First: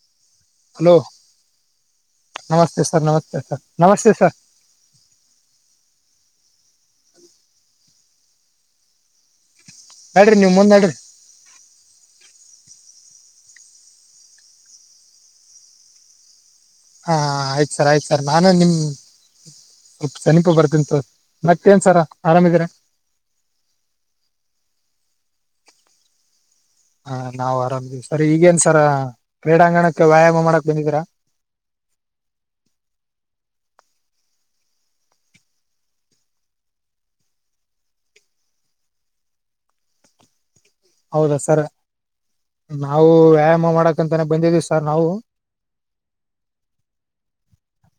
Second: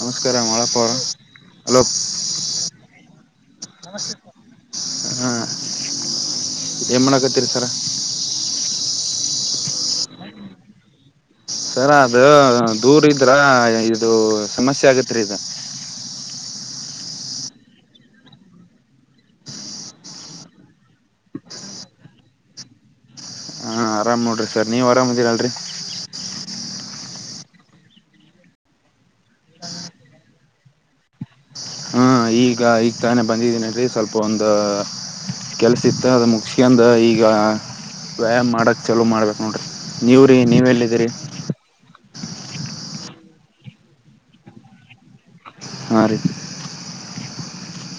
ನಮಸ್ಕಾರ ಅಳ ಹಲೋ ನಮಸ್ತೆ ಸರ್ ನಮಸ್ತೆ ಸರ್ ನಮಸ್ತೆ ಸರ್ ಹಾ ಏಮ ಮಾಡಕತ್ತೀರಿ ಸರ ನಡ್ರಿ ನಿಮ್ ಮುಂದ್ ನಡ್ರಿ ಸರ ಅದು ದೂರ ಇದ್ರ ಇದು ಸಮಸ್ಯೆ ಆಗತ್ರಿ ಇದದು ಹಾ ಆಯ್ತ್ ಸರ್ ಆಯ್ತ ಸರ್ ನಾನು ನಿಮ್ ಸ್ ಸನಿಪು ಬರ್ತಂತ ಮತ್ತೇನ್ ಸರ ಆರಾಮಿದ್ರ ಹಾಂ ಆರಾಮ್ ಮಾಡ್ರರಿ ಸರ್ ನೀ್ರಾಮ್್ದಿರಲ್ರಿ ಹಾ ನಾವ್ ಆರಾಮ್್ದಿವವಿ ಸರ್ ಈಗೇನ್ ಸರ ಕ್ರೀಡಾಂಗಣಕ್ಕೆ ವ್ಯಾಯಾಮ ಮಾಡಕ್ ಬಂದಿದೀರಾ ಹಾ ಈಗ ಈಗ ತಾನೇ ಬಂದಿದ್ದೀನಿಲ್ರಿ ಸ್ವಲ್ಪ ಒಂದ ಕೆಲ್ಸ ಇತ್ತ ಅದ ಮುಖ್ಯಂದ ಈಗ ವ್ಯಾಯಾಮ್ ಮಾಡಕ್ ಚಲೋ ಮಾಡ್ಬೇಕಕ್ ನೋಡ್ರಿ ನೀವ್ರೀ ನೀವ ಎಲ್ಲಿ ಹೌದಾ ಸರ್ ನಾವು ವ್ಯಾಯಾಮ ಮಾಡಕಂತಾನೆ ಬಂದಿದೀವಿ ಸರ್ ನಾವು ಹಾ ರೀ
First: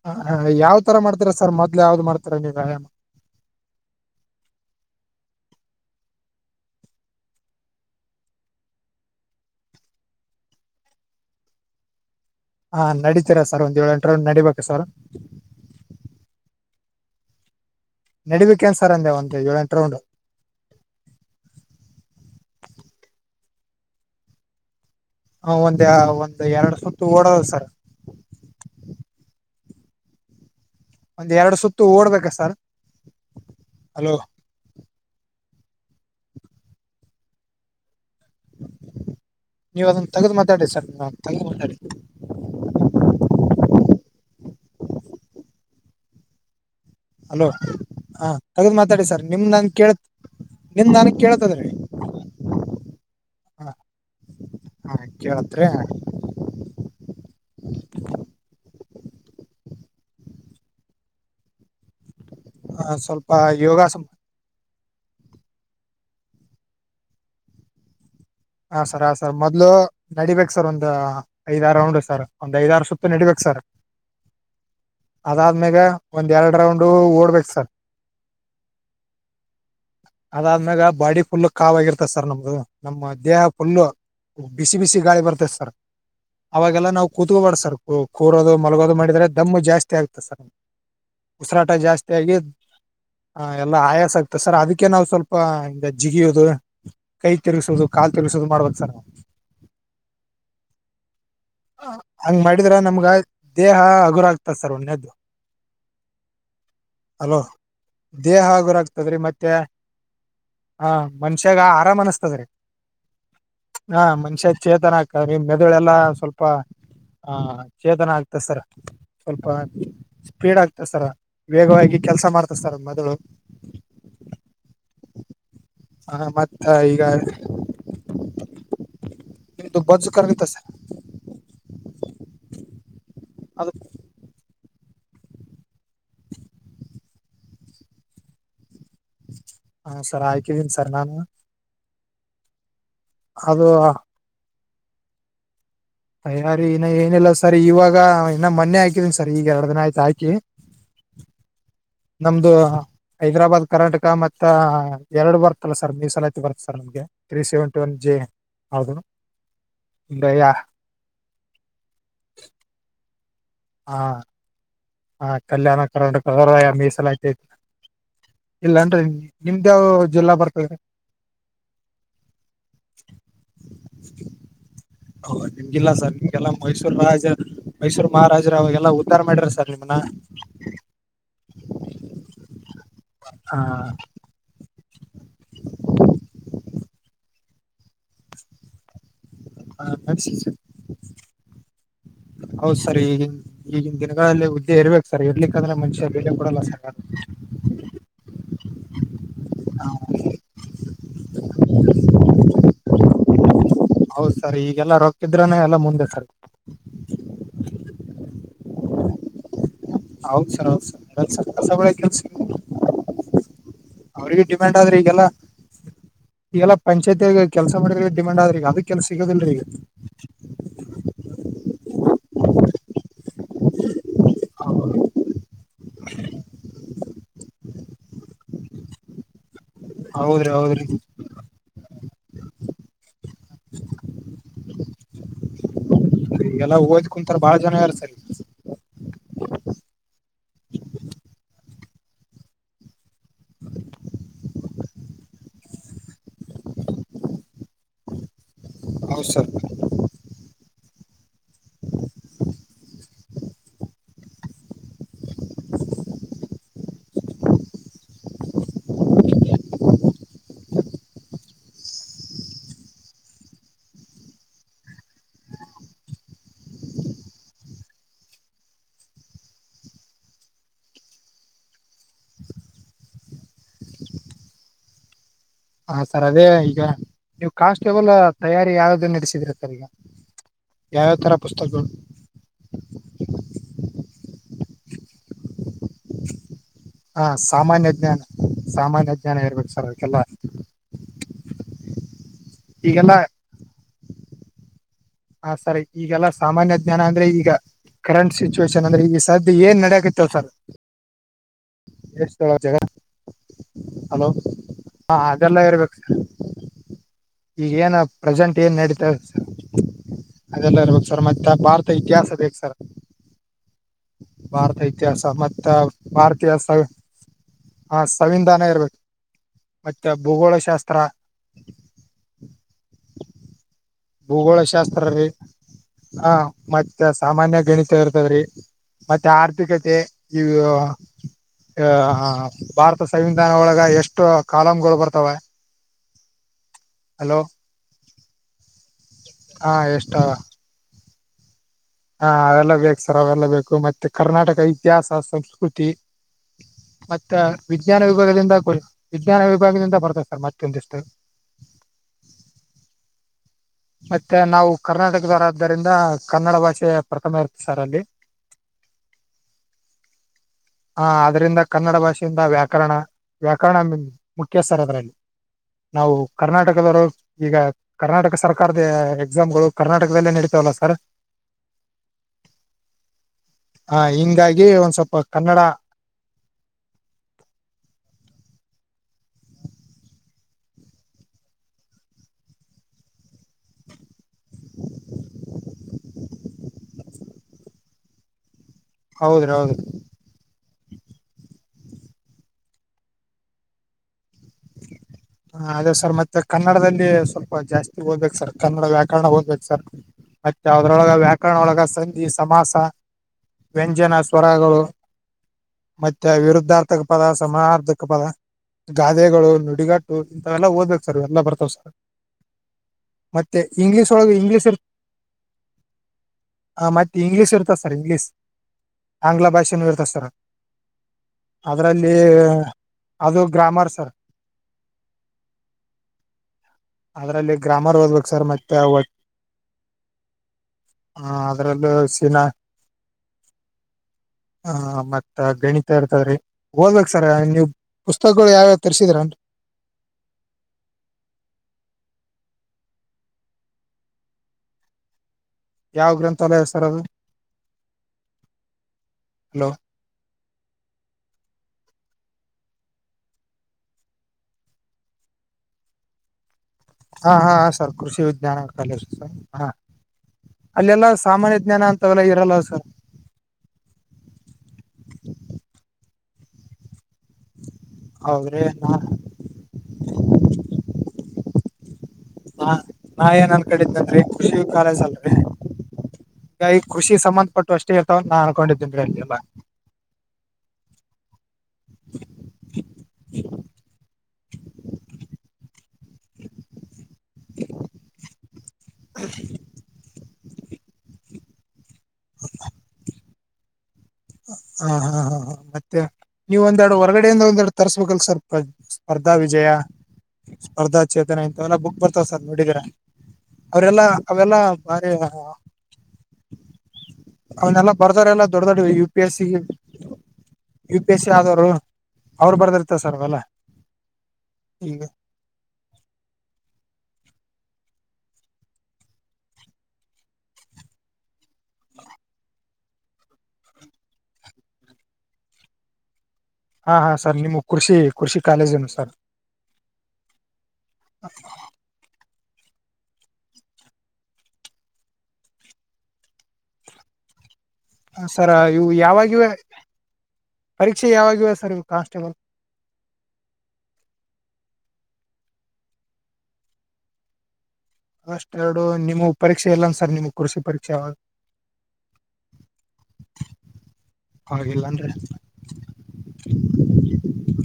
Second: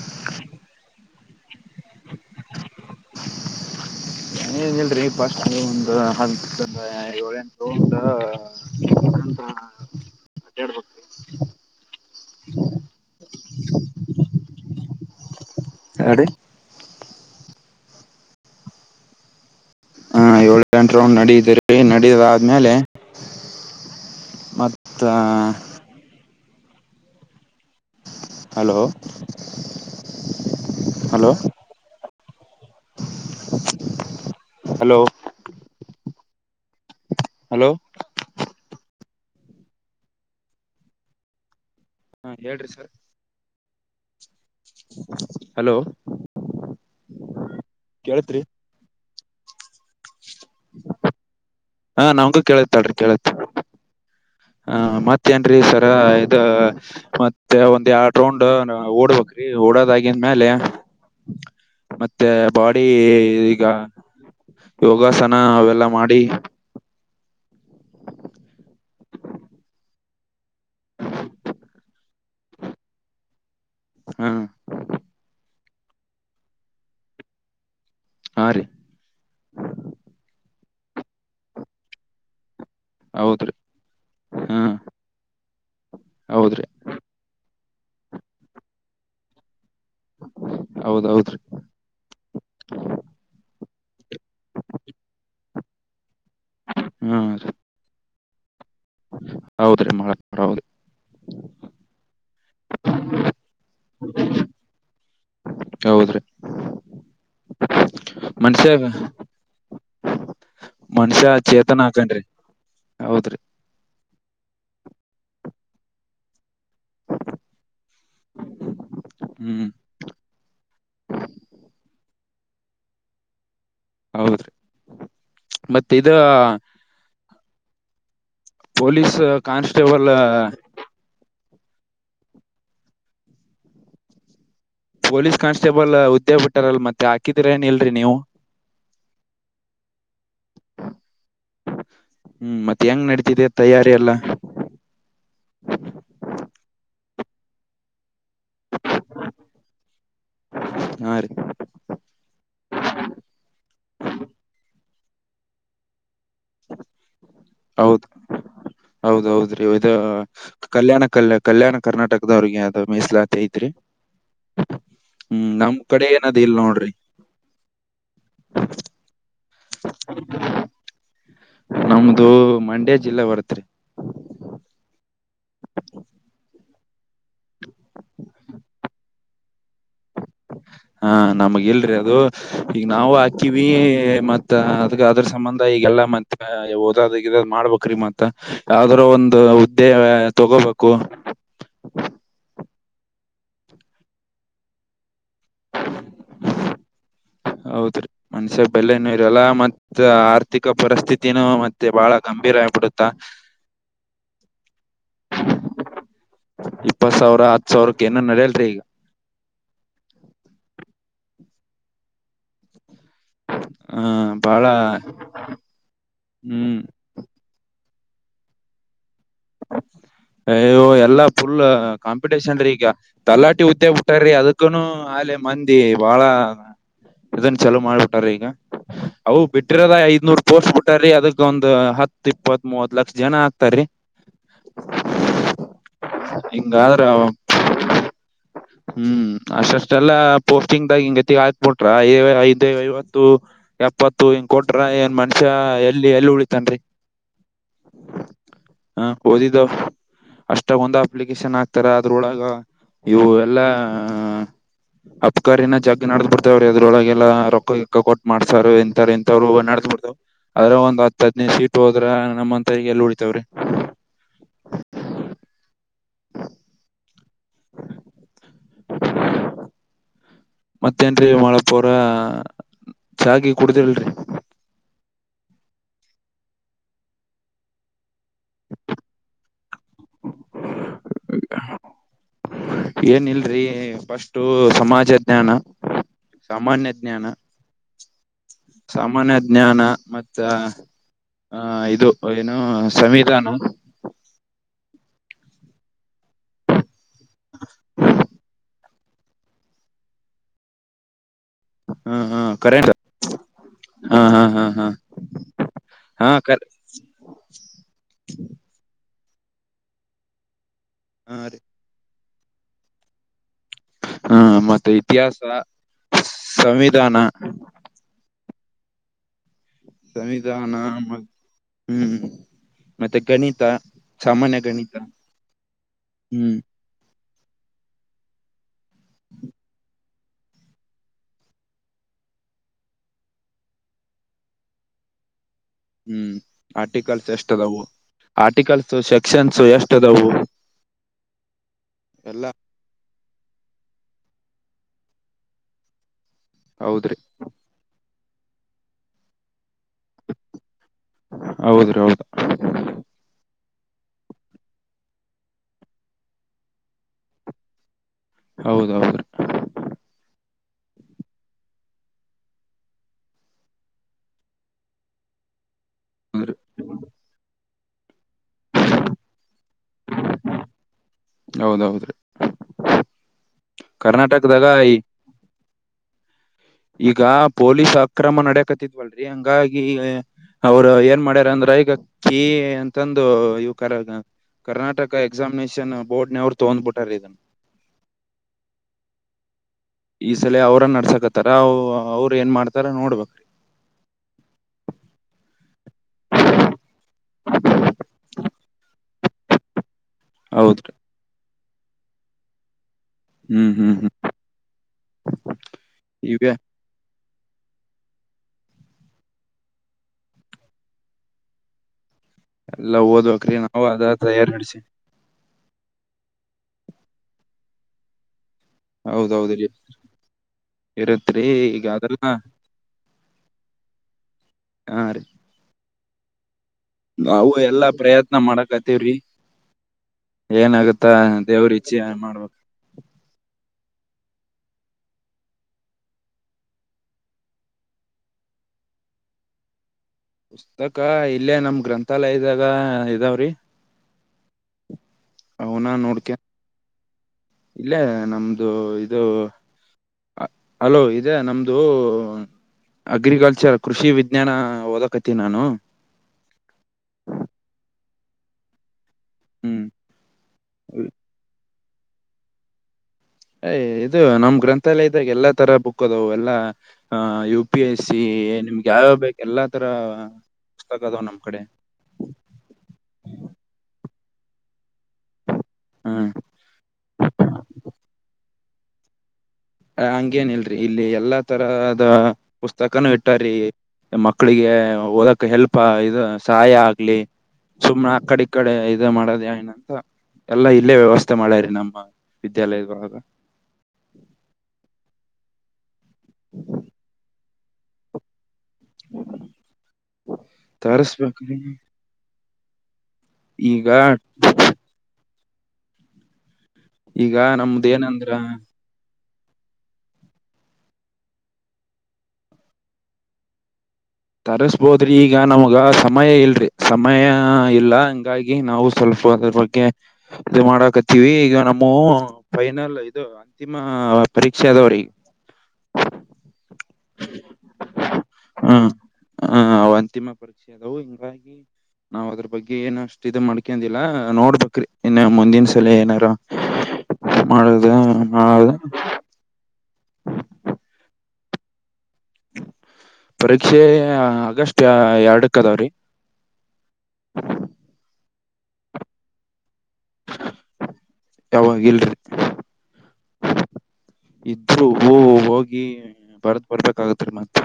ಹ ಹಾ ಯಾವ ತರ ಮಾಡ್ತರಾ ಸರ್ ಮದ್ಲು ಯಾವ್ದ್ ಮಾಡ್ತಾರಾ ನೀವುಯ ಏಲ್ರಿ ಸ್ಟ್ ಒಂದು ಹ ಏಳ ಎಂ [unintelligible] ಹಾ ನಡಿತೀರಾ ಸರ್ ಒಂದ್ ಏಳ್ ಎಂಟರ್ ನಡೀಬೇಕು ಸರ್ ಅ ನಡಡಿಬೇಕಿಕೇನ್ಸರ್ ಅಂದೆ ಒ ಏಂಟ ಹಾ ಏಳ ಎಂಟ ರೌಂಡ್ ನಡಿದರಿ ನಡೀದಾದ ಆದ್ಮೇಲೆ ಮತ್ತ ಹ ಮ ಒಂದ್ ಎರಡು ಸುತ್ತು ಓಡೋದು ಸರ್ ಹಲೋ ಹಲೋ ಒಂದ್ ಎರಡು ಸುತ್ತು ಓಡ್ಬೇಕ ಸರ್ ಹಲೋ ಹಲೋ ಹಲೋ ನೀವು ಅದನ್ನ ತಗ್ದ್ ಮಾತಾಡಿ ಸರ್ ತಗ್ದ್ ಮಾತಾಡಿ ಹಾ ಹೇಳ್ರಿ ಸರ್ ಹಲೋ ಹಲೋ ಹಾ ಕೇಳತ್ರಿ ಕಗದು್ ಮಾತಾಡಿ ಸರ್ ನಿಮ್ ನನ್ ಕೇಳತ್ ನಿಮ್ ನನ್ಗ್ ಕೇಳತದ್ರೀ ಹಾ ನಂಗೂ ಕೇಳತ್ ಅಡ್ರಿ ಕೇಳತ್ ಹ ಹ ಮತ್ತೇನ್ರೀ ಸರ ಇ ಮ ಮತ್ತೆ ಒಂದ್ ಯಡ್ ರೌಂಡ್ ಓಡ್ಬೇಕ್ರಿ ಓಡದಾಗಿಂದ ಮೇಲೆ ಮತ್ತೆ ಆ, ಬಾಡಿ ಸ್ವಲ್ಪ ಈಗ ಯೋಗಾಸ ಯೋಗಾಸನ ಅವೆಲ್ಲ ಮಾಡಿ ಹ ಸರ್ ಹ ಸರ್ ಮೊದ್ಲು ನಡಿಬೇಕೇಕ್ ಸರ್ ಒಂದ್ ಐದ ಆಾರ ರೌಂಡ್ ಸರ್ ಒಂದ್ ಐದಾರ ಸುತ್ತ ನಡಿಬೇಕಕ್ ಸರ್ ಹ್ಮ ಅದಾದ್ಮ್ಯಾಗ ಒಂದ್ ಎರಡ್ ರೌಂಡ್ ಓಡ್ಬೇಕು ಸರ್ ಹಾ ರೀ ಅದಾದ್ಮ್ಯಾಗ ಬಾಡಿ ಫುಲ್ ಕಾವ ಆಗರ್ತತೆ ಸರ್ ನಮ್ದಗ ನ ದೇಹ ಹೌದ್ರಿ ಫುಲ್ಲು ಹಾ ಬಿಸಿ ಬಿಸಿ ಗಾಳಿ ಬರ್ತದೆ ಸರ್ ಹೌದ್ರಿ ಅವಾಗೆಲ್ಲಾ ನಾವು ಕೂತ್ಕೋಬಾರಡ ಸರ್ ಕೂರೋದು ಮಲಗೋದು ಮಾಡಿದರೆೆ ದಮ್ಮು ಜಾಸ್ತಿ ಆಗತೆ ಸರ್ ನ ಹೌದ್ ಹೌದ್ರಿ ಉಸರಾ ಊಟ ಜಾಸ್ತಿ ಆಗ ಎಲ್ಲ ಆಯಾಸ ಆತ ಸರ್ ಅದಕ್ಕೆ ನಾವು ಸ್ವಲ್ಪ ಜಿಗಿಯೋುದು ಹಾ ಕೈ ರೀ ತರುಸೋುದು ಕಾಲು ತರ್ಸೋದು ಮಾಡ್ಬೇಕು ಸರ್ ನಾವು ಹೌದ್ರಿ ಮಾಡಕ್ ಮಾಡೌದು ಹಂಗ ಮಾಡಿದ್ರ ನಮ್ಗ ದೇಹ ಹಗುರ ಆಗ್ತದೆ ಸರ್ ಒ್ಣೆದ್ದು ಹೌದ್ರಿ ಅಲೋ ದೇಹ ಹಾಗುರ ಮನುಷ್ಯಾಗ ಆಗ್ತದ್ರೀ ಮತ್ತೆ ಹಾ ಮನುಷ್ಯ ಮನ್ಷ್ಯಾಗ ಚೇತನ ಆರಾಮ್ ಹಾಕನ್ರಿ ಅನಿಸ್ತದ್ರೀ ಹೌದ್ರಿ ಹಾ ಮನುಷ್ಯ ಚೇತನ ಆಗ್ತದೆ ಮೆದುಳೆಲ್ಲಾ ಸ್ವಲ್ಪ ಆ ಚೇತನ ಆಗ್ತ ದಸರಾ ಸ್ವಲ್ಪ ಹ್ಮ್ ಸ್ಪೀಡ್ ಆಗ್ತದೆ ಸರ ವೇಗವಾಗಿ ಕೆಲ್ಸ ಮಾಡ್ತ ಸರ್ ಮೊದಲು ಹೌದ್ರಿ ಮತ್ತ ಇದ ಸ ಈಗ ಪಲೀಸ್ ನಿಮ್ದು ಕಾನ್ಸ್ಟೇಬಲ್ ಬೊಜ್ಜು ಕರ್ಗತ್ತ ಸರ್ ಅದು ಪೊಲೀಸ್ ಕಾನ್ಸ್ಟೇಬಲ್ ಹದ್ದೆ ಬಿಟ್ಟಾರಲ್ ಮತ್ತೆ ಹಾಕಿದ್ರ ಏನ ಇಲ್ರರಿ ನೀವು ಹಾ ಸರ್ ಆಯ್ಕಿದ್ದೀನಿ ಸರ್ ನಾನು ಹ್ಮ್ ಮತ್ತೆ ಹೆಂಗ ನಡತಿದೆ ಅದು ತಯಾರಿ ಎಲ್ಲ ಅಯ್ಯಾರಿೀ ಇನ್ನ ಏನಿಲ್ಲ ಸರ್ ಇವಾಗ ಇನ್ನಾ ಮನೆೆ ಹಾಕಿದೀನಿ ಸರ್ ಈಗ ಎರಡು ದಿನ ಆಯ್ತು ಹಾಕಿ ಹಾ ರೀ ನಮ್ದು ಹೈದ್ರಾಬಾದ್ ಕರ್ನಾಟಕ ಮತ್ತ ಎರಡು ಬರ್ತಲ್ಲ ಸರ್ ನೀ್ಸಲತಿ ಬರ್ತ್ತ ಸರ್ ನಮ್ಗೆ ತ್ರೀ ಸೆವೆಂಟಿ ಒನ್ ಹೌದ ಜೆ ಹೌದು ಹೌದ್ೌದ್ರಿ ಯಾ ಕಲ್ಯಾಣ ಕಲ್ಯ ಕಲ್ಯಾಣ ಕರ್ನಾಟಕದವ್ರಿಗೆ ಅದು ಮೀಸಲಾತಿ ಐತ್ರಿ ಹಾ ಹ ಹ್ಮ್ ನಮ್ ಕಲ್ಯಾಣ ಕಡೆ ಕಂಡ ಏನದ ಇಲ್ ನೋಡ್ರಿ ಮೀಸಲ ಆಐ್ತ ಇಲ್ಲನ್ರಿ ನಿ ನಿಮ್ದೇಾವ್ ಜಿಲ್ಲಾ ಬರ್ತದ ಹ ನ ಮಂಡ್ಯ ಜಿಲ್ಲೆ ಬರ್ತ್ರಿ ಹೌ ನಿಮ್ಗೆಿಲ್ಲ ಸರ್ ನಿಮ್ಗೆಲ್ಲ ಮೈಸೂರು ರಾಜ ಮೈಸೂರು ಮಹಾರಾಜರ ಅವಾಗೆಲ್ಲಾ ನಿಾರ ಮಾಡಿ್ರ ಸರ್ ನಿಮ್ನ ಹಾ ನಮಗ ಇಲ್ರಿ ಅದು ಈಗ ನಾವು ಆ ಹಾಕಿವವಿ ಮತ್ ಮ ಅದ ಅದ್ರ ಸಂಬಂಧ ಈಗೆಲ್ಲ ಮ ಓದ ಮಾಡ್ಬ್ರೀ ಮತ್ತ ಯ್ರ ಒಂದ ಉದ್ದೆ ತಗೋಬೇಕು ಹೌದ್ ಸರ್ ಈಗನ್ ಈಗಿನ ದಿನಗಳಲ್ಲಿ ಹುದ್ದೆ ಇರ್ಬೇಕೇಕ್ ಸರ್ ಇಡ್ಲಿಕ್ಕಂದ್ರೆ ಮನುಷ್ಯ ಬೇಟ ಕೊಡಲ್ಲ ಸರ್ ಹೌದೀ ಮನುಷ್ಯ ಬೆಲೆಏನೂ ಇರಲ್ಲ ಮತ್ ಆರ್ಥಿಕ ಪರಿಸ್ಥಿತಿನನು ಮತ್ತೆ ಬಹಳ ಗಂಭೀರ ಆಗ್ಬಿಡುತ್ತಾ ಹೌದ್ ಸರ್ ಈಗೆಲ್ಲ ರೋಗ್ತಿದ್ರನೆ ಎಲ್ಲಾ ಮುಂದೆ ಸರ್ ಇಪ್ಪತ್ ಸಾವಿರ ಹತ್ ಸಾವಿರಕ್ಕೆ ಏನ ನಡೆಯಲ್ರಿ ಈಗ ಹೌದು ಸರ್ ಹೌದು ಸರ್ಲ್ಸ ಸಸ ಕೆಲ್ಸ ಆ ಅವ್ರಿಗೆ ಬಾಳ ಡಿಮ್ಯಾಂಡ್ ಆದ್ರೆ ಈಗೆಲ್ಲ ಈಗೆಲ್ಲಾ ಹ್ಮ್ ಪಂಚಾಯತಿ ಕೆಲಸ ಮಾಡಿದ್ರ ಡಿಮ್ಯಾಂಡ್ ಆದ್ರ ಈಗ ಅದಕ್ಕೆ ಕೆಸ ಸಿಗೋದಲ್ರಿ ಈಗ ಅಯ್ಯೋ ಎಲ್ಲಾ ಫುಲ್ ಕಾಂಪಿಟೇಷನ್ ರೀ ಈಗ ತಲಾಟಿ ಹುದ್ದೆ ಬಿಟ್ಟಾರಿ ಅದಕ್ಕನು ಆಲೆ ಮಂದಿ ಬಾಳ ಇದನ್ ಚಲೋ ಮಾಡ್ಬಿಟ್ರೀ ಈಗ ಅವು ಬಿಟ್ಟಿರೋದ ಐದ್ನೂರ್ ಹೌದ್ರಿ ಪೋಸ್ಟ್ ಹೌದ್ರಿ ಬಿಟ್ಟಾರಿ ಅದಕ್ಕ ಒಂದು ಹತ್ತು ಇಪ್ಪತ್ ಮೂವತ್ ಲಕ್ಷ ಜನ ಆಗ್ತಾರೀ ಎಲ್ಲ ಹಿಂಗಾದ್ರ ಓದ್ ಕುಂತಾರ ಬಾಳ ಜನ ಯಾರ ಸರಿ ಹ್ಮ್ ಅಷ್ಟಷ್ಟೆಲ್ಲ ಪೋಸ್ಟಿಂಗ್ ಗ ಗತಿ ಆಯತ್ಬಿಟ್ರ ಐದ ಐವತ್ತು ಎಪ್ಪತ್ತು ಹಂಗ ಕೊಟ್ರ ಏನ್ ಮನುಷ್ಯ ಎಲ್ಲಿ ಎಲ್ಲಿ ಉಳಿತನ್ರಿ ಹ ಹಾ ದಿದ್ದ ಅಷ್ಟಾಗ ಒಂದು್ ಅಪ್ಲಿಕೇಶನ್ ಆಕ್ತಾರ ಅದ್ರೊಳಗ ಇವು ಎಲ್ಲಾ ಅಬ್ಕಾರಿಿನ ಜಗ್ಿ ನಡ್ದ್ ಬಿಿಡ್ತಾವ್ರೀ ಅದ್ರೊಳಗೆಲ್ಲ ರೊಕ್ಕಕ್ಕ ಕೊಟ್ಟು ಮಾಡ್ಸಾರ ಎಂತಾರೆ ಎಂತವ್ರು ನಡದ್ಬಿಡ್ತವ್ ಆದದ್ರ ಒ್ ಹದಿನನ ಸೀಟ್ ಹೋದ್ರ ನಮ್ಮ್ ಅಂತರಿಗೆ ಎಲ್ಲಿ ಉಡಿತೇವ್ರಿ ಹಾ ಹೂ ಮತ್ತೇನ್ರಿ ಮಳಪರ ಚಕ ಕುಡ್ದಲ್ರರಿ ಹಾ ಸರ್ ಅದೇ ಈಗ ನೀವು ಕಾನ್ಸ್ಟೇಬಲ್ ತಯಾರಿ ಯಾವ್ದೇ ನಡೆಸಿದಿರುತ್ತಾರೆ ಈಗ ಯಾವ್ಯಾವ ತರ ಪುಸ್ತಕಗಳು ಏನಿಲ್ರಿ ಫಸ್ಟು ಸಮಾಜ ಜ್ಞಾನ, ಸಾಮಾನ್ಯ ಹಾ ಜ್ಞಾನ. ಸಾಮಾನ್ಯ ಜ್ಞಾನ. ಸಾಮಾನ್ಯ ಇರ್ಬೇಕು ಜ್ಞಾನ ಸರ್ ಅದಕ್ಕೆಲ್ಲ ಮತ್ತ. ಹಾ ಇದು ಏನು ಈಗೆಲ್ಲಾ ಸಂವಿಧಾನ. ಹಾ ಸರಿ ಈಗೆಲ್ಲ ಸಾಮಾನ್ಯ ಜ್ಞಾನ ಅಂದ್ರೆ ಈಗ ಕರೆಂಟ್ ಸಿಚುವೇಶನ್. ಈಗ ಸದ್ಯ ಏನ್ ನೆಡಿಯಕತದ ಹ ಹ ಕರೆಂಟ್ [unintelligible] ಹಾ ಹಲೋ ಹಾ ಹಾ ಹಾ ಅದೆಲ್ಲ ಇರ್ಬೇಕುರೀ. ಹಾ ಕ. ಈಗ ಏನ ಪ್ರೆಸೆಂಟ್ ಏನ್ ನಡೀತದೆ. ಅದೆಲ್ಲಾ ಇರ್ಬೇಕು ಸರ್ ಹಾ ಮತ್ತ ರೀ ಭಾರತದ ಇತಿಹಾಸ ಬೇಕ್ ಸರ್ ಹಾ ಭಾರತ ಮತ್ತೆ ಇತಿಹಾಸ ಮತ್ತ ಭಾರತಿಯಸ. ಸಂವಿಧಾನ ಹ ಸಂವಿಧಾನ ಇರ್ಬೇಕು ಮತ್ತೆ ಸಂವಿಧಾನ ಭೂಗೋಳಶಾಸ್ತ್ರ. ಹ್ಮ್ ಮತ್ತೆ ಗಣಿತ ಸಾಮಾನ್ಯ ಭೂಗೋಳ ಗಣಿತ ಶಾಸ್ತ್ರರೀ ಹಾ ಹ್ಮ್ ಮತ್ತ. ಮತ್ತೆ ಸಾಮಾನ್ಯ ಗಣಿತ ಇರ್ತದ್ರಿ ಮತ್ತೆ ಆರ್ಥಿಕತೆ ಇವು. ಆ ಭಾರತ ಸಂವಿಧಾನ ಒಳಗ ಎಷ್ಟು ಕಾಲೂಮ್ಗಳು ಬರ್ತಾವೇ. ಹ್ಮ್ ಆರ್ಟಿಕಲ್ಸ್ ಎಷ್ಟು ಅದವು ಆರ್ಟಿಕಲ್ಸ್. ಸೆಕ್ಷನ್ ಹಾ ಎಷ್ಟು ಎಷ್ಟ ಅದವು. ಹಾ ಅವೆಲ್ಲ ಬೇಕು ಸರ್ ಅವೆಲ್ಲ ಬೇಕು ಮತ್ತೆ ಕರ್ನಾಟಕ ಇತಿಹಾಸ ಸಂಸ್ಕೃತಿ. ಹೌದ್ರಿ. ಮತ್ತ ವಿಜ್ಞಾನ ವಿಭಾಗದಿಂದ ವಿಜ್ಞಾನ ವಿಭಾಗದಿಂದ ಬರ್ತದೆ ಸರ್ ಮತ್ತೊಂದಿಷ್ಟು. ಹೌದ್ರಿ ಹೌದು ಮತ್ತೆ ನಾವು ಕರ್ನಾಟಕದವರಾದ್ದರಿಂದ ಕನ್ನಡ ಭಾಷೆ ಪ್ರಥಮ ಇರ್ತ ಸರ್ ಅಲ್ಲಿ. ಹೌದ್ ಹೌದ್ರಿ. ಹಾ ಆದ್ದರಿಂದ ಕನ್ನಡ ಭಾಷೆಯಿಂದ ವ್ಯಾಕರಣ. ವ್ಯಾಕರಣ ಮುಖ್ಯ ಸರ್ ಅದರಲ್ಲಿ ನಾವು ಕರ್ನಾಟಕದವರು ಈಗ ಕರ್ನಾಟಕ ಸರ್ಕಾರ. ಸರ್ಕಾರದ ಎಕ್ಸಾಮ್ಗಳು ಕರ್ನಾಟಕದಲ್ಲೇ ನೆಡಿತವಲ್ಲ ಸರ್. ಹೌದೌದ್ರೀ. ಹಾ ಕರ್ನಾಟಕದಾಗ ಹಿಂಗಾಗಿ ಈ ಒಂದ್ ಸ್ವಲ್ಪ ಕನ್ನಡ. ಈಗ ಪೊಲೀಸ್ ಅಕ್ರಮ ನಡಕತ್ತಿದ್ವಲ್ರರಿ ಹಂಗಾಗಿ. ಅವರು ಏನ್ ಮಾಡ್ಯಾರ ಅಂದ್ರ ಈಗ ಕೀ ಅಂತಂದು ಯುವಕರಾಗ. ಕರ್ನಾಟಕ ಎಕ್ಸಾಮಿನೇಷನ್ ಬೋರ್ಡ್ನ ಅವ್ರು ತೊಗೊಂಡ್ಬಿಟಾರ ಇದನ್ನು. ಹೌದ್ರ ಹೌದ್ರಿ. ಈಸಲ ಅವ್ರ ನಡ್ಸಕತ್ತಾರ ಅವ್ರು ಏನ್ ಮಾಡ್ತಾರ ನೋಡ್ಬೇಕು. ಹಾ ಅದೇ ಸರ್ ಮತ್ತೆ ಕನ್ನಡದಲ್ಲಿ ಸ್ವಲ್ಪ ಜಾಸ್ತಿ ಓದಬೇಕು ಸರ್ ಕನ್ನಡ ವ್ಯಾಕರಣ ಓದಬೇಕು ಸರ್. ಮತ್ತೆ ಹೌದ್ರಿ ಅದ್ರೊಳಗ ವ್ಯಾಕರಣ ಒಳಗ ಸಂಧಿ ಸಮಾಸ. ಹ್ಮ್ ಹ್ಮ್ ಹ್ಮ್ ವ್ಯಂಜನ, ಸ್ವರಗಳು ಮತ್ತೆ ಇವೆ ವಿರುದ್ಧಾರ್ಥ ಪದ ಸಮಾರಧಕ ಪದ ಗಾದೆಗಳು ನುಡಿಗಟ್ಟ. ಇಂಥವೆಲ್ಲಾ ಓದ್ಬೇಕು ಸರ್ ಎಲ್ಲ ಬರ್ತಾವ್ ಸರ್ ಎಲ್ಲಾ ಓದ್ಬೇಕ್ರಿ ಮತ್ತೆ ನಾವು ಅದ ಇಂಗ್ಲಿಷ್ ಒಳಗೆ ತಯಾರಿ ಇಂಗ್ಲೀಷ್ ಇರ್.. ನಡ್ಸಿ ಹಾ ಮತ್ತೆ ಇಂಗ್ಲಷ ಇರ್ತದೆ ಸರ್ ಇಂಗ್ಲಷ್. ಆಂಗ್ಲ ಹೌದೌದ್ರಿ ಭಾಷೆನು ಇರ್ತಾದ್ದೆ ಸರ್. ಇರತ್ರಿ ಈಗ ಅದ್ರಲ್ಲಿ ಅದೆಲ್ಲಾ ಅದು ಗ್ರಾಮರ್ ಸರ್. ಹಾ ರೀ. ನಾವು ಅದರಲ್ಲಿ ಎಲ್ಲಾ ಗ್ರಾಮರ್ ಓದ್ಬೇಕ ಪ್ರಯತ್ನ ಸರ್ ಮತ್ತೆ. ಮಾಡಕತ್ತೀವ್ರಿ ಏನಾಗತ್ತ ಹ ದೇವ್ರ ಅದ್ರಲ್ಲೂ ಇಚ್ಛೆ ಮಾಡ್ಬೇಕ [unintelligible] ಹ ಮತ್ತ ಗಣಿತ ಇರ್ತವ್ರೀ. ಓದ್ಬೇಕ್ ಸರ ನೀವು ಪುಸ್ತಕಗಳು ಯಾವ್ಯಾವ ತರ್ಸಿದ್ರರ ಅನ್ ಪುಸ್ತಕ ಇಲ್ಲೇ ನಮ್ ಗ್ರಂಥಾಲಯದಾಗ ಇದಾವ್ರಿ. ಅವನ ಯಾವ್ ನೋಡ್ಕ ಗ್ರಂಥಾಲಯ ಸರ್ ಅದು? ಇಲ್ಲೇ ನಮ್ದು ಇದು ಹಲೋ ಹಲೋ ಇದೆ ನಮ್ದು ಅಗ್ರಿಕಲ್ಚರ್ ಕೃಷಿ ವಿಜ್ಞಾನ ಓದಕತಿ ನಾನು. ಹಾ ಹಾ ಸರ್ ಕೃಷಿ ವಿಜ್ಞಾನ ಕಾಲೇಜು ಸರ್ ಹ ಹ್ಮ್ ಅಲ್ಲೆಲ್ಲಾ ಸಾಮಾನ್ಯ ಜ್ಞಾನ ಅಂತ್ [unintelligible] ಇರಲ್ಲ ಸರ್. ಅಯ್ ಇದು ನಮ್ ಗ್ರಂಥಾಲಯದಾಗ ಎಲ್ಲಾ ತರ ಬುಕ್ ಅದವು ಎಲ್ಲಾ ಅ [unintelligible] ಪಿ ಎಸ್ ಸಿ ಹೌದ್ರಿ ನಿಮ್ಗೆ ನಾ ಯಾವ್ಯಾವ ಬೇಕ್ ಎಲ್ಲಾ ತರ ಪುಸ್ತಕ ಅದಾವ ನಮ್ ಕಡೆ. ಹಾ ನಾ ಏನ್ ಅಂದ್ಕೊಂಡ್ ಇದನ ಅಂದ್ರೆ ಕೃಷಿ ಹ್ಮ್ [unintelligible] ಈ ಕೃಷಿ ಸಂಬಂಧಪಟ್ಟು ಅಷ್ಟೇ ಇರ್ತಾವ ನಾನ್ ಅನ್ಕೊಂಡಿದ್ದೇನ್ ರೀ ಅಲ್ಲಿ ಎಲ್ಲ ಆ ಹಂಗೇನಿಲ್ರಿ ಇಲ್ಲಿ ಎಲ್ಲಾ ತರದ ಪುಸ್ತಕನು ಇಟ್ಟಾರ್ರಿ ಮಕ್ಕಳಿಗೆ ಓದಕ್ ಹೆಲ್ಪ ಇದು ಸಹಾಯ ಆಗ್ಲಿ ಸುಮ್ನೆ ಆ ಕಡೆ ಈ ಕಡೆ ಇದ ಮಾಡೋದ ಏನಂತ ಎಲ್ಲಾ ಇಲ್ಲೇ ವ್ಯವಸ್ ಸ್ಥೆ ಮಾಡ್ಯರಿ ನಮ್ಮ ವಿದ್ಯಾಲಯದೊಳಗ. ಹಾ ಹಾ ಹಾ ಹಾ ಮತ್ತೆ ನೀವ್ ಒಂದೆರಡು ಹೊರಗಡೆ ಇಂದ ಒಂದೆರಡು ತರ್ಬೇಕಲ್ಲ ಸ್ವಲ್ಪ ಸ್ಪರ್ಧಾ ವಿಜಯ ಸ್ಪರ್ಧಾ ಚೇತನ ತರಸ್ಬೇಕ್ರಿ ಇಂತವೆಲ್ಲ ಬುಕ್ ಬರ್ತಾವ ಸರ್ ನೋಡಿದಿರಾ? ಈಗ ಅವರೆಲ್ಲ ಅವೆಲ್ಲಾ ಬಾರಿ ಹಾ ಈಗ ನಮ್ದ ಅವನ್ನೆಲ್ಲಾ ಬರ್ದವರ್ ಏನಂದ್ರ ಎಲ್ಲಾ ದೊಡ್ ದೊಡ್ U P S C U P S C ಆದವರು ಅವರು ಬರ್ದ್ ಇರ್ತಾರ್ ಸರ್ ಅವೆಲ್ಲ. ತರಿಸಬೋದ್ರಿ [unintelligible] ಈಗ ನಮಗ ಸಮಯ ಇಲ್ರಿ ಸಮಯ ಇಲ್ಲ ಹಂಗಾಗಿ ನಾವು ಸ್ವಲ್ಪ ಅದ್ರ ಬಗ್ಗೆ ಇದು ಮಾಡಾಕತ್ತೀವಿ ಈಗ [unintelligible] ಫೈನಲ್ ಇದು ಅಂತಿಮ ಪರೀಕ್ಷೆ ಅದವ್ರಿ. ಹಾ ಹಾ ಸರ್ ನಿಮ್ಮ ಕೃಷಿ ಕೃಷಿ ಹ್ಮ್ ಕಾಲೇಜನ್ ಸರ್. ಹ ಅವು ಅಂತಿಮ ಪರೀಕ್ಷೆ ಅದವು ಹಿಂಗಾಗಿ ನಾವ್ ಅದ್ರ ಬಗ್ಗೆ ಏನ ಅಷ್ಟ ಇದ ಮಾಡ್ಕಂದಿಲ್ಲ ನೋಡ್ಬೇಕ್ರಿ ಇನ್ನ ಮುಂದಿನ ಸಲ ಏನಾರ? ಮಾಡೊದ? ಹ ಸರ್ ಇವು ಯಾವಾಗಿವೆ ಪರೀಕ್ಷೆ ಯಾವಾಗಿವೆ ಸರ್ ಇ ಕಾನ್ಸ್ಟೇಬಲ್? ಪರೀಕ್ಷೆ ಆಗಸ್ಟ ಎರಡಕ್ಕದಾವ್ರೀ. ಆಗಸ್ಟ ಎರಡು ನಿಮ್ ಪರೀಕ್ಷೆ ಇಲ್ಲಾನ್ ಸರ್ ನಿಮ್ ಕೃಷಿ ಪರೀಕ್ಷೆ ಯಾವಾಗ? ಯಾವಾಗ ಇಲ್ರಿ. [inaudible] ಇದ್ರು ಅಂದ್ರೆ [unintelligible] ಹೋಗಿ ಬರದ್ ಬರ್ಬೇಕಾಗತ್ತರಿ ಮತ್ತೆ.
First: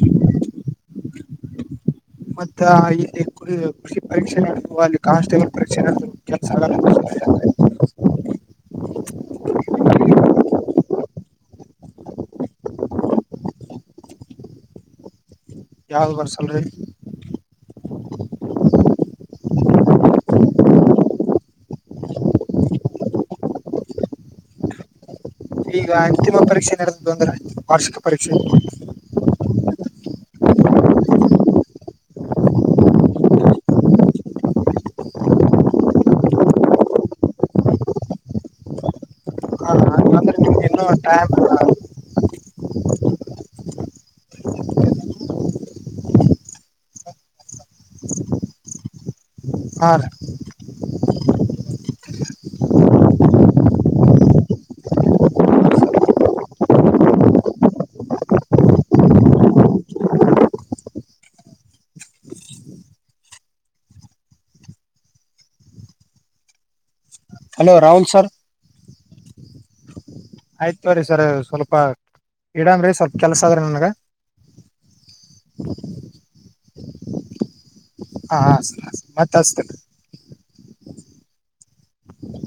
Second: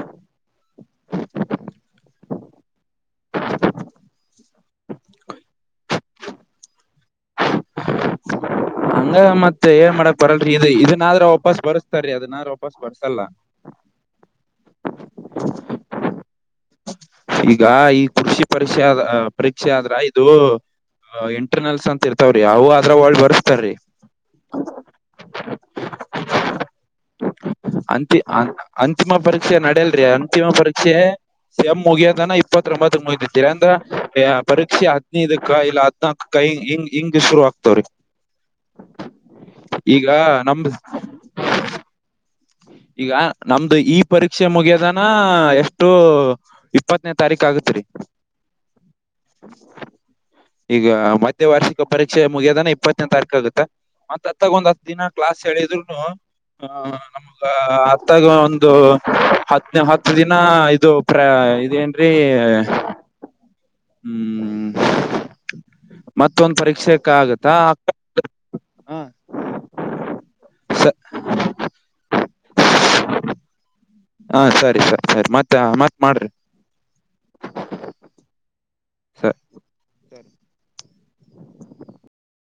ಮತ್ತ ಇ [unintelligible] ಕೃಷಿ ಪರೀಕ್ಷೆ [unintelligible] ಕಾನ್ಸ್ಟೇಬಲ್ ಪರೀಕ್ಷೆನ [unintelligible] ಆಗಲ್ಲ ಹಂಗ ಮತ್ತೆ ಏನ್ ಮಾಡಾಕ್ ಬರಲ್ರರಿ ಇದು ಇದನಾದ್ರ ವಾಪಸ್ ಬರ್ಸ್ತಾರೀ ಅದನಾದ್ರೂ ವಾಪಸ್ ಬ [unintelligible] ಯಾವ [unintelligible] ರೀ? ಈಗ ಈ ಕೃಷಿ ಪರೀಕ್ಷೆ ಪರೀಕ್ಷೆ ಆದ್ರ ಇದು ಇಂಟರ್ನಲ್ಸ್ ಅಂತ ಇರ್ತಾವ್ರೀ ಅವು ಅದ್ರ ಒಲ್ಡ್ ಬರ್ಸ್ತಾರ್ರೀ ಈಗ ಅಂತಿಮ ಪರೀಕ್ಷೆ [unintelligible] ಬಂದ್ರೆ ವಾರ್ಷಿಕ ಅಂತಿ ಪರೀಕ್ಷೆ ಅಂತಿಮ ಪರೀಕ್ಷೆ ನಡೆಯಲ್ರಿ ಅಂತಿಮ ಪರೀಕ್ಷೆ ಎಂ ಮುಗಿಯೋದನ ಇಪ್ಪತ್ತೊಂಬತ್ತ ಮುಗಿದೀರಿ ಅಂದ್ರೆ ಪರೀಕ್ಷೆ ಹದಿನೈದಕ್ಕ ಇಲ್ಲ ಕೈ ಹಿಂಗ್ ಹಿಂಗ್ ಶುರು ಆಗ್ತವ್ರಿ ಹಂದ್ರೆ ನಿಮ್ಗೆ ನಮ್ದ ಇನ್ನ ಟೈಮ್ ಈಗ ನಮ್ದು ಈ ಪರೀಕ್ಷೆ ಮುಗಿಯದಾನ ಎಷ್ಟು ಇಪ್ಪತ್ತನೇ ತಾರೀಕ ಆಗತ್ರಿ ಹ ರ ಈಗ ಮಧ್ಯ ವಾರ್ಷಿಕ ಪರೀಕ್ಷೆ ಮುಗಿಯೋದನ ಇಪ್ಪತ್ತನೇ ತಾರೀಕು ಆಗುತ್ತಾ ಮತ್ತತ್ ಹತ್ತಗ್ ಒಂದ್ ಹತ್ ದಿನ ಕ್ಲಾಸ್ ಹೇಳಿದ್ರುನು ಆಹ ಅತ್ತಾಗ ಒಂದು ಹತ್ ಹತ್ತು ದಿನ ಇದು ಪ್ರ ಇದೇ ರೀ [inaudible] ಹ್ಮ್ ಮತ್ತೊಂದ ಪರೀಕ್ಷೆಕ್ಕ ಆಗತ್ತೆ ಹಲೋ ರಾಹುಲ್ ಸರ್ ಹಾ ಹಾ ಆಯ್ತ್ರಿ ಸರ್ ಸ್ವಲ್ಪ ಇಡನ್್ರಿ ಸ್ವಲ್ಪ ಕೆಲಸ ಆದದ್ರೆ ಹಾ ಸರಿ ಸರ್ ಸರಿ ಮತ್ತ ಮತ್ ಮಾಡ್ರಿ ಹಾಂ ಹಾಂ ಸರ್ ಹ ಮತ್ತ ಅಷ್ಟತ ಸರಿ